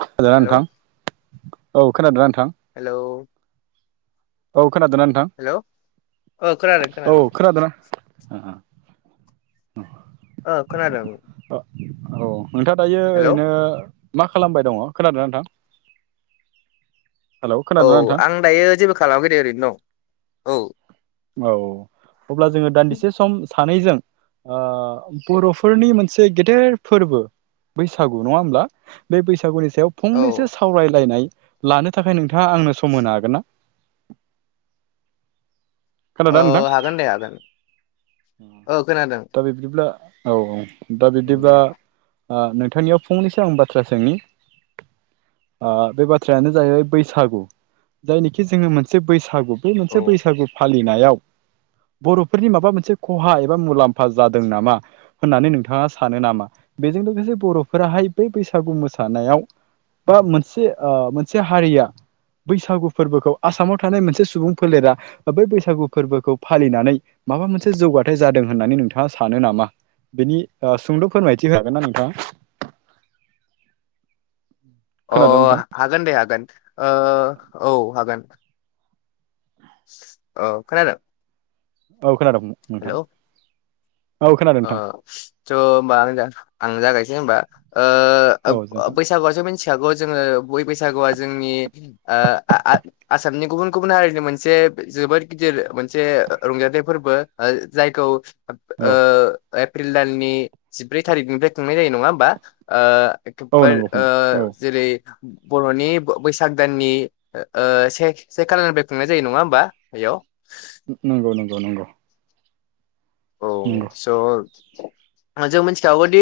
खोनादोंना हेलौ नोंथां औ खोनादोंना नोंथां? हेलौ औ खोनादोंना नोंथां हेलौ ओ खोनादों खोनादों औ खोनादोंना ओ ओ ओ खोनादों। औ नोंथांङा दायो हेलौ ओरैनो मा खालामबाय दङ खोनादों ना नोंथां? हेलौ औ खोनादोंना नोंथां आं दायो जेबो खालामाखै दे ओरैनो दं औ। औ अब्ला जोंङो दान्दिसे सम सानैजों ओ बर'फोरनि मोनसे गेदेर फोर्बो बैसागु नङा होमब्ला बे बैसागुनि सायाव औ फंनैसो सावरायलायनाय लानो थाखाय नोंथांङा आंनो सम होनो हागोन ना? ओ खोनादों ना हागोन दे हागोन नोंथां ओ खोनादों दा बिबदिब्ला औ औ दा बिदिब्ला आ नोंथांनियाव फंनैसो आं बाथ्रा सोंनि? ओ बे बाथ्रायानो जाहैबाय बैसागु जायनिखि जोङो मोनसे बैसागु बे मोनसे बैसागु फालिनायाव बर'फोरनि माबा मोनसे खहा एबा मुलाम्फा जादों नामा? होननानै नोंथाङा सानो नामा बेजों लोगोसे बर'फोराहाय बै बैसागु मोसानायाव बा मोनसे ओ मोनसे हारिया बैसागु फोरबोखौ आसामाव थानाय मोनसे सुबुं फोलेरा बै बैसागु फोरबोखौ फालिनानै माबा मोनसे जौगाथाय जादों होननानै नोंथाङा सानो नामा? बेनि सुंद' फोरमायथि होनो हागोनना नोंथां? अ हागोन दे हागोन औ हागोन। औ खोनादों? औ खोनादों हेलौ नोंथां। औ खोनादों ओ नोंथां थ' होनबा आं जागायनोसै होनबा? [inaudible] ओ ओ बैसागुआसो मिथिखागौ जोङो बै बैसागुआवसो जोंनिओ आओ आसामनि गुबुन गुबुन हारिनि मोनसे जोबोद गिदिर मोनसे रंजाथाइ फोरबो जायखौ ओ औ एप्रिल दाननि जिब्रै थारिखनिफ्राय खुंनाय जायो नङा होमबा ओ औ इउटुबार नंगौ ओ फंबाय औ जेरै बर'नि बैसाग दाननि से से खालनिफ्राय खुंनाय जायो नङा होमबा बेयाव? नंगौ नंगौ नंगौ। औ नंगौ स' [inaudible] जों मिथिखागौदि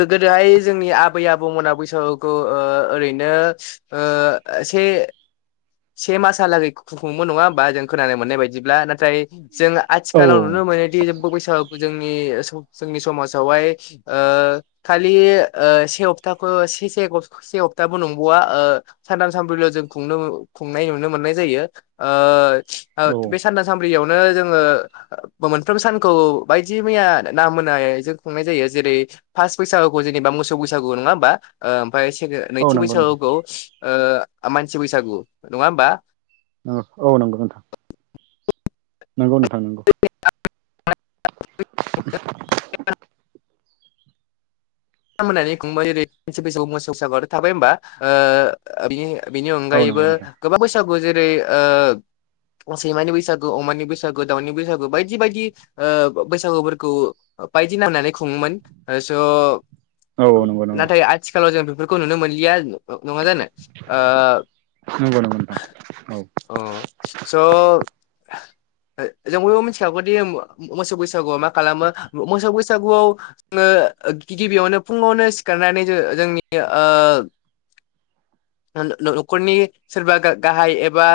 गोदोहाय जोंनि आबै आबौमोना बैसागुखौ ओ ओरैनो ओ ओ से से मासहालागै खुंओमोन नङा होनबा जों खोनानो मोन्नाइ बादिब्ला नाथाय जों औ आथिखालाव नुनो मोनोदि जेबो बैसागुखौ जोंनि जोंनि समाजावहाय खालि से सप्ताखौ से से से सप्ताबो नंबावा ओ सानथाम सानब्रैल' जों खुंनो खुंनाय नुनो मोननाय जायोओ औ ओ बे सानथा सानब्रैयाव नो जोङो मोनफ्रोम सानखौ बायदि मैया नाम मोननाय जों खुंनाय जायो जेरै फास बैसागुखौ जेनेबा मोसौ बैसागु नंङा ओमबा ओ ओमफ्राय से औ नैथि नंगौ नोंथां बैसागुखौ मानसि बैसागु नङा होमबा? औ औ नंगौ नोंथां। नोंगौ नोंथां नांगौ। [inaudible] मा होननानै खबाय ओरै मोनसे बैसआव मोसौ सागर' थाबाय होमबा ओ बिनि औ नंगौ अनगायैबो नोंथां गोबां बैसागु जेरै ओ सैमानि बैसागु अमानि बैसागु दाउनि बैसागु बायदि बायदि ओ बैसागुफोरखौ बायदि नांनानै खुङोमोन स औ औ नंगौ नंगौ नाथाय आथिखालाव जों बेफोरखौ नुनो मोनलिया। नङा जानो नंगौ नंगौ नोंथां औ ओ अ स जों बयबो मिथिखागौदि मोसौ बैसागुआव मा खालामो मोसौ बैसागुआव गिबियावनो फुङावनो सिखारनानै जोंनि ओ [inaudible] न'खरनि सोरबा गाहाय एबा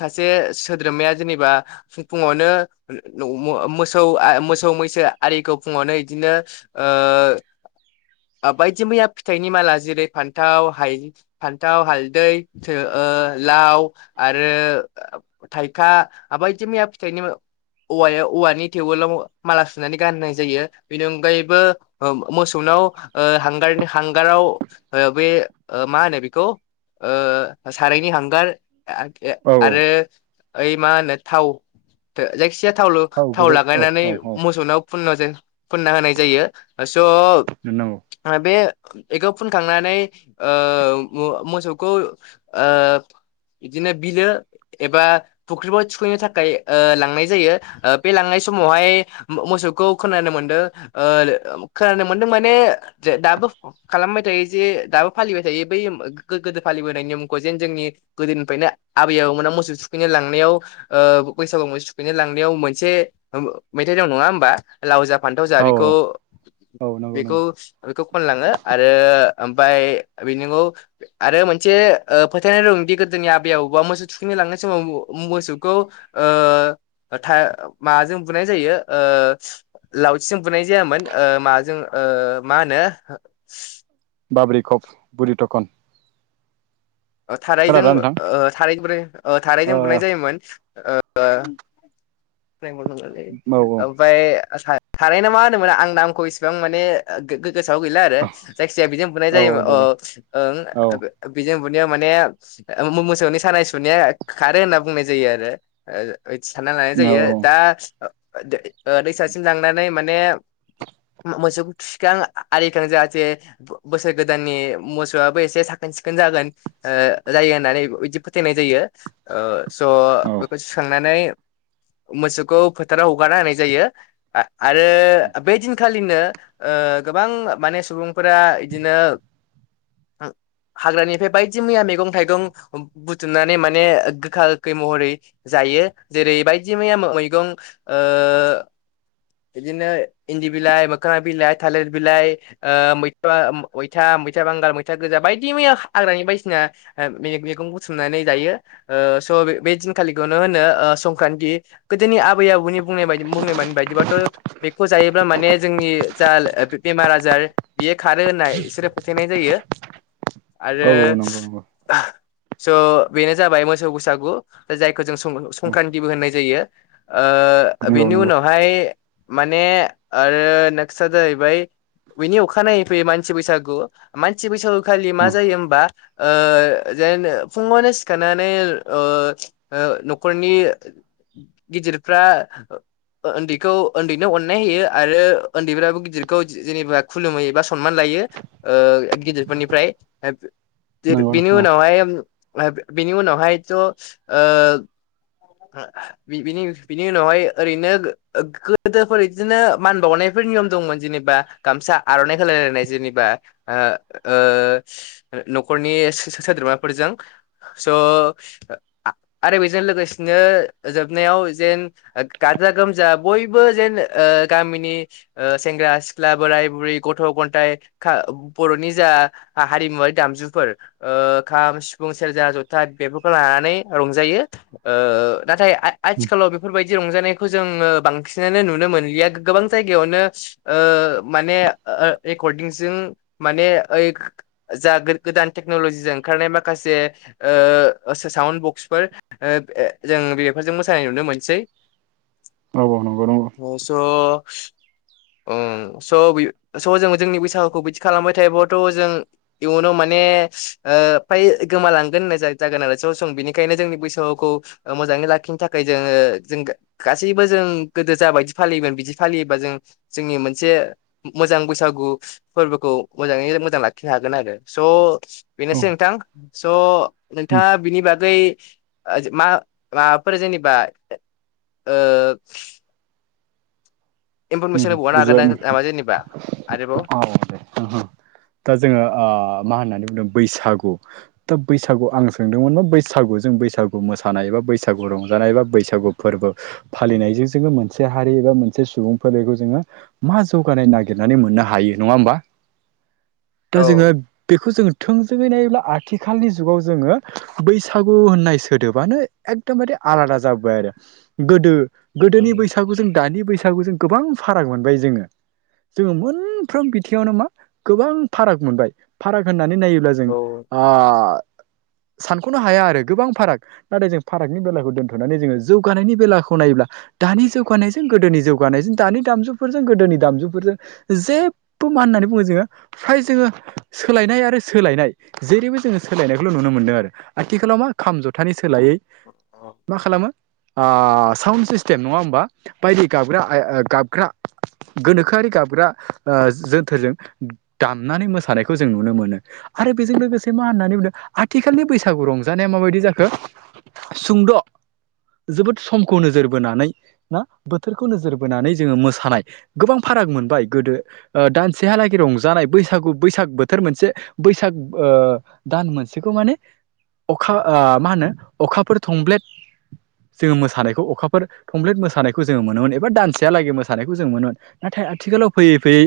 सासे सोद्रोमाया जेनेबा फुङावनो मोसौ मोसौ मैसो आरिखौ फुङावनो बिदिनो ओ ओ [inaudible] बायदि मैया फिथाइनि माला जेरै फान्थाव फान्थाव हालदै ओ लाव आरो थाइखा बायदि मैया फिथाइनि औवायाव औवानि टेववेलाव माला सुनानै गाननाय जायो बेनि अनगायैबो मोसौ। नाव ओ हांगारनि हांगाराव बे मा होनो बेखौ ओ सारायनि हांगार औ औ आरो ओइ मा होनो थाव जायखि जाया थाव गुबै औ लागायनानै औ मोसौनाव फुन फुनना होनाय जायो स' नंगौ बे बेखौ फुनखांनानै ओ मोसौखौ ओ बिदिनो बिलो एबा फुख्रिफ्राव थुखैनो थाखाय ओ लांनाय जायो बे लांनाय समावहाय मोसौखौ खोनानो मोनदों ओ खोनानो मोनदों माने दाबो खालामबाय थायो जे दाबो फालिबाय थायो बै गोदो फालिबोनायनि मुंखौ जेन जोंनि गोदोनिफ्रायनो आबै आबौ मोना मोसौ थुखैनो लांनायाव ओ बैसागु मोसौ थुखैनाय। लांनायाव मोनसे मेथाय दं नङा होनबा लाव जा फान्थाव जा औ बेखौ औ औ नंगौ बेखौ नंगौ बेखौ खनलाङो आरो ओमफ्राय बे नंगौ आरो मोनसे फोथायनाय दंदि गोदोनि आबै आबौबा मोसौ थुखैनो लांनाय समाव मोसौखौ ओ था माजों बुनाय जायो ओ लावथिजों बुनाय जायामोन ओ माजों ओ मा होनो बाबरि कफ बुरि थखन। थारैजों खोनादोंना नोंथां थार बै थारैजों ओ बुनाय जायोमोन ओ औ औ औ ओमफ्राय थाराय ना मा होनोमोना आं नामखौ इसेबां माने गोसोआव गैला आरो जायखिजाया बेजों बुंनाय जाय औ अ दे दे औ ओ बेजों माने मोसौनि सानाय सुनाय खारो होनना बुंनाय जायो आरो सान औ जायो दा दैसासिम ओ लांनानै माने मोसौखौ थिखां आरिखां जाहाथे बोसोर गोदाननि मोसौआबो एसे साखोन सिखोन जागोन ओ जायो होननानै बिदि फोथायनाय जायो ओ स औ बेखौ सुखांनानै मोसौखौ फोथाराव हगारना होनाय जायो आरो बे दिनखालिनो ओ गोबां माने सुबुंफोरा बिदिनो हाग्रानिफ्राय बायदि मैया मैगं थाइगं बुथुमनानै माने गोखा गोखै महरै जा जायो जेरै बायदि मैया मैगं ओ बिदिनो इन्दि बिलाइ मोखोमा बिलाइ थालिर बिलाइ ओ मैथ मैथा मैथा बांगाल मैथा गोजा बायदि मैया हाग्रानि बायसिना मेगं बुथुमनानै जायो। स बे दिनखालिखौनो होनो संक्रान्ति गोदोनि आबै आबौनि बुंनाय बायदि बुंनाय बायदिबा थ बेखौ जायोब्ला माने जोंनि जा बेमार आजार बियो खारो होनना बिसोरो फोथायनाय जायो। [inaudible] आरो औ नंगौ स' बेनो जाबाय मोसौ बैसागु जायखौ जों सं औ संक्रान्तिबो होननाय जायो। ओ नंगौ बिनि नंगौ उनावहाय माने आरो नेक्स्ट आ जाहैबाय बिनि अखानायनायै फैयो मानसि बैसागु मानसि बैसागु खालि मा औ जायो होमबा ओ जेन फुङावनो सिखारनानै ओ अ ओ न'खरनि गिदिरफ्रा ओन्दैखौ ओन्दैनो अननाय होयो आरो ओन्दैफ्राबो गिदिरखौ जेनेबा खुलुमहैयो एबा सनमान लायो। ओ गिदिरफोरनिफ्राय नंगौ बेनि नोंथां औ उनावहाय बिनि उनावहायथ' ओ बिनि उनावहाय ओरैनो गोदोफोर बिदिनो मान बावनायफोर नियम दंमोन जेनेबा गामसा आर'नाइ होलायलायनाय जेनेबा ओ न'खरनि सो-सोद्रोमाफोरजों स' आ-आरो बेजों लोगोसेनो जोबनायाव जेन गाजा गोमजा बयबो बो जेन ओ गामिनि सेंग्रा सिख्ला बोराय बुरै गथ' गथाइ खा बर'नि जा हारिमुवारि दामजुफोर ओ खाम सिफुं सेरजा जथा बेफोरखौ लाना नानै रंजायो ओ नाथाय आथि-आथिखालाव बेफोरबायदि रंजानायखौ जोङो बांसि बांसिनानो नुनो मोनलिया गोबां जायगायावनो ओ माने रेकर्डिंजों माने ओइ जा गोदान टेक्न'लजिजों ओंखारनाय माखासे ओ साउम बक्सफोर ओ जों बेफोरजों मोसानाय नुनो मोनसै। [inaudible] नंगौ अ स' [inaudible] उम स' स' जो जोंनि बैसागुखौ बिदि खालामबाय थायोब्लाथ' जों इयुनाव माने ओ फ्राय गोमालांगोन जा-जागोन आरो बिनिखायनो जोंनि बैसोखौ मोजाङै लाखिनो थाखाय जोङो जों गासैबो जों गोदो जाबायदि फालियोमोन बिदि फालियोबा जों जोंनि मोनसे मोजां बैसागु फोरबोखौ मोजाङै मोजां लाखिनो हागोन आरो स' औ बेनोसै नोंथां स' नोंथाङा बिनि बागै मा माबाफोर जेनेबा ओ इनफरमेसन होबावनो हागोन बुजिबाय नामा जेनेबा आरोबाव औ दे दा जोङो ओ मा होननानै बैसागु दा बैसागु आं सोंदोंमोना बैसागु जों बैसागु मोसानाय एबा बैसागु रंजानाय एबा बैसागु फोरबो फालिनायजों जोङो मोनसे हारि एबा मोनसे सुबुं फोलेरखौ जोङो मा जौगानाय नागिरनानै मोननो हायो नङा होमबा दा जोङो औ बेखौ जोङो थोंजोङै नायोब्ला आथिखालनि जुगाव जोङो बैसागु होननाय सोदोबानो एकदमबारे आलादा जाबोबाय आरो गोदो औ गोदोनि बैसागु जों दानि बैसागु जों गोबां फाराग मोनबाय जोङो जोङो मोनफ्रोम बिथिङावनो मा गोबां फाराग मोनबाय फाराग होन नानै नायोब्ला जों औ ओ सानख'नो हाया आरो गोबां फाराग नाथाय जों फारागनि बेलाखौ दोन्थ'नानै जोङो जौगानायनि बेलाखौ नायोब्ला दानि जौगानायजों गोदोनि जौगानायजों दानि दामजुफोरजों गोदोनि दामजुफोरजों जेबो मा होननानै बुङो जोङो फ्राय जोङो सोलायनाय आरो सोलायनाय जेरैबो जोङो सोलायनायखौल' नुनो मोन्दों आरो आथिखालाव मा खाम जथानि स सोलायै औ मा खालामो ओ साउन्ड सिस्टेम नङा होमबा बायदि गाबग्रा आय गाबग्रा गोनोखोआरि गाबग्रा ओ जोन्थोरजों दामनानै मोसानायखौ जों नुनो मोनो। आरो बेजों लोगोसे मा होननानै बुंदों आथिखालनि बैसागु रंजानाया माबायदि जाखो? सुंद' जोबोद समखौ नोजोर बोनानै ना बोथोरखौ नोजोर बोनानै जोङो मोसानाय गोबां फाराग मोनबाय गोदो ओ दानसेहालागै रंजानाय बैसागु बैसाग बोथोर मोनसे बैसाग ओ दान मोनसेखौ माने अखा ओ मा होनो अखाफोर थंब्लेद जोङो मोसानायखौ अखाफोर थमफ्लेट मोसानायखौ जोङो मोनोमोन एबा दानसे सेहालागै मोसानायखौ जों मोनोमोन नाथाय आथिखालाव फैयै फैयै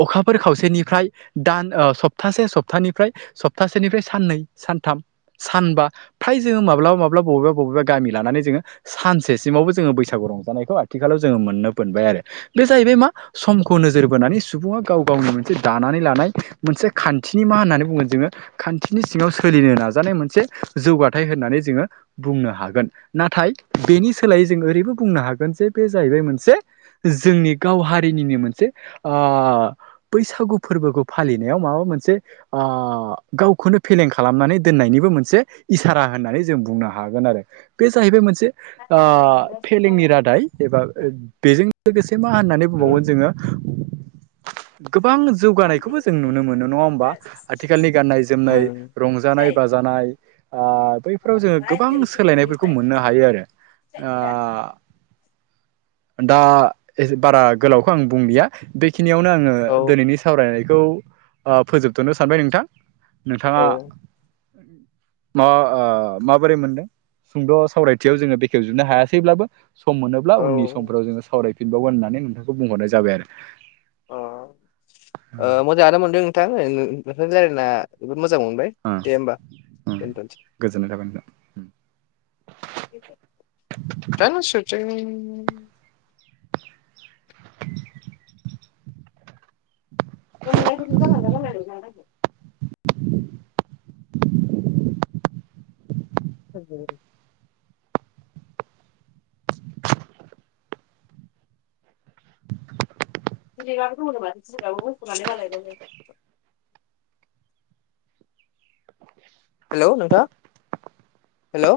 ओ अखाफोर खावसेनिफ्राय दान सप्तासे सप्तानिफ्राय सप्तासेनिफ्राय साननै सानथाम सानबा फ्राय जोङो माब्लाबा माबा बबेबा बबेबा गामि लानानै जोङो सानसेसिमावबो जोङो बैसागु रंजानायखौ आरो आथिखालाव जोङो मोननो मोनबाय आरो बे जाहैबाय मा समखौ नोजोर बोनानै सुबुङा गाव गावनि मोनसे दाना नै लानाय मोनसे खान्थिनि मा होन्नानै बुङो जोङो खान्थिनि सिङाव सोलिनो नाजानाय मोनसे जा जौगाथाय होननानै जोङो बुंनो हागोन नाथाय बेनि सोलायै जों ओरैबो बुंनो हागोन जे बे जाहैबाय मोनसे जोंनि गाव हारिनिनो मोनसे ओ बैसागु फोर बोखौ फालिनायाव माबा मोनसे ओ गावखौनो फेलें खालामनानै दोननायनिबो मोनसे इसारा होननानै जों बुंनो हागोन आरो बे जाहैबाय मोनसे ओ फेलेंनि रादाय एबा बेजों लोगोसे मा होननानै बुंबावगोन जोङो गोबां जौगानायखौबो जों नुनो मोनो नङा होमबा आथिखालनि गाननाय जोमनाय रंजानाय बाजानाय नाय ओ बैफोराव जोङो गोबां सोलायनायफोरखौ मोननो हायो आरो। ओ दा बारा गोलावखौ आं बुंलिया बे बेखिनियावनो आङो औ दिनैनि सावरायनायखौ फोजोबथ'नो सानबाय नोंथां। नोंथाङा माबा ओ माबोरै मोनदों। सुंद' सावरायथियाव जोङो बेखेवजोबनो हायासैब्लाबो सम मोनो ब्ला ओ उननि समफोराव जोङो सावरायफिनबावगोन होननानै नोंथांखौ बुंहरनाय जाबाय आरो। अ ओ मोजाङानो मोनदों नोंथां नोंथांजों रायलायना मोजां मोनबाय ओ दे होमबा ओ दोनथ'सै। गोजोननाय थाबाय नोंथां। जानो सोरथाय। उम। [unintelligible] [unintelligible] [unintelligible] जिरैगाबो दङनो माथो जगाबो मोनथ'नानै मालायबाव ज हेल' नोंथाङ हेल'।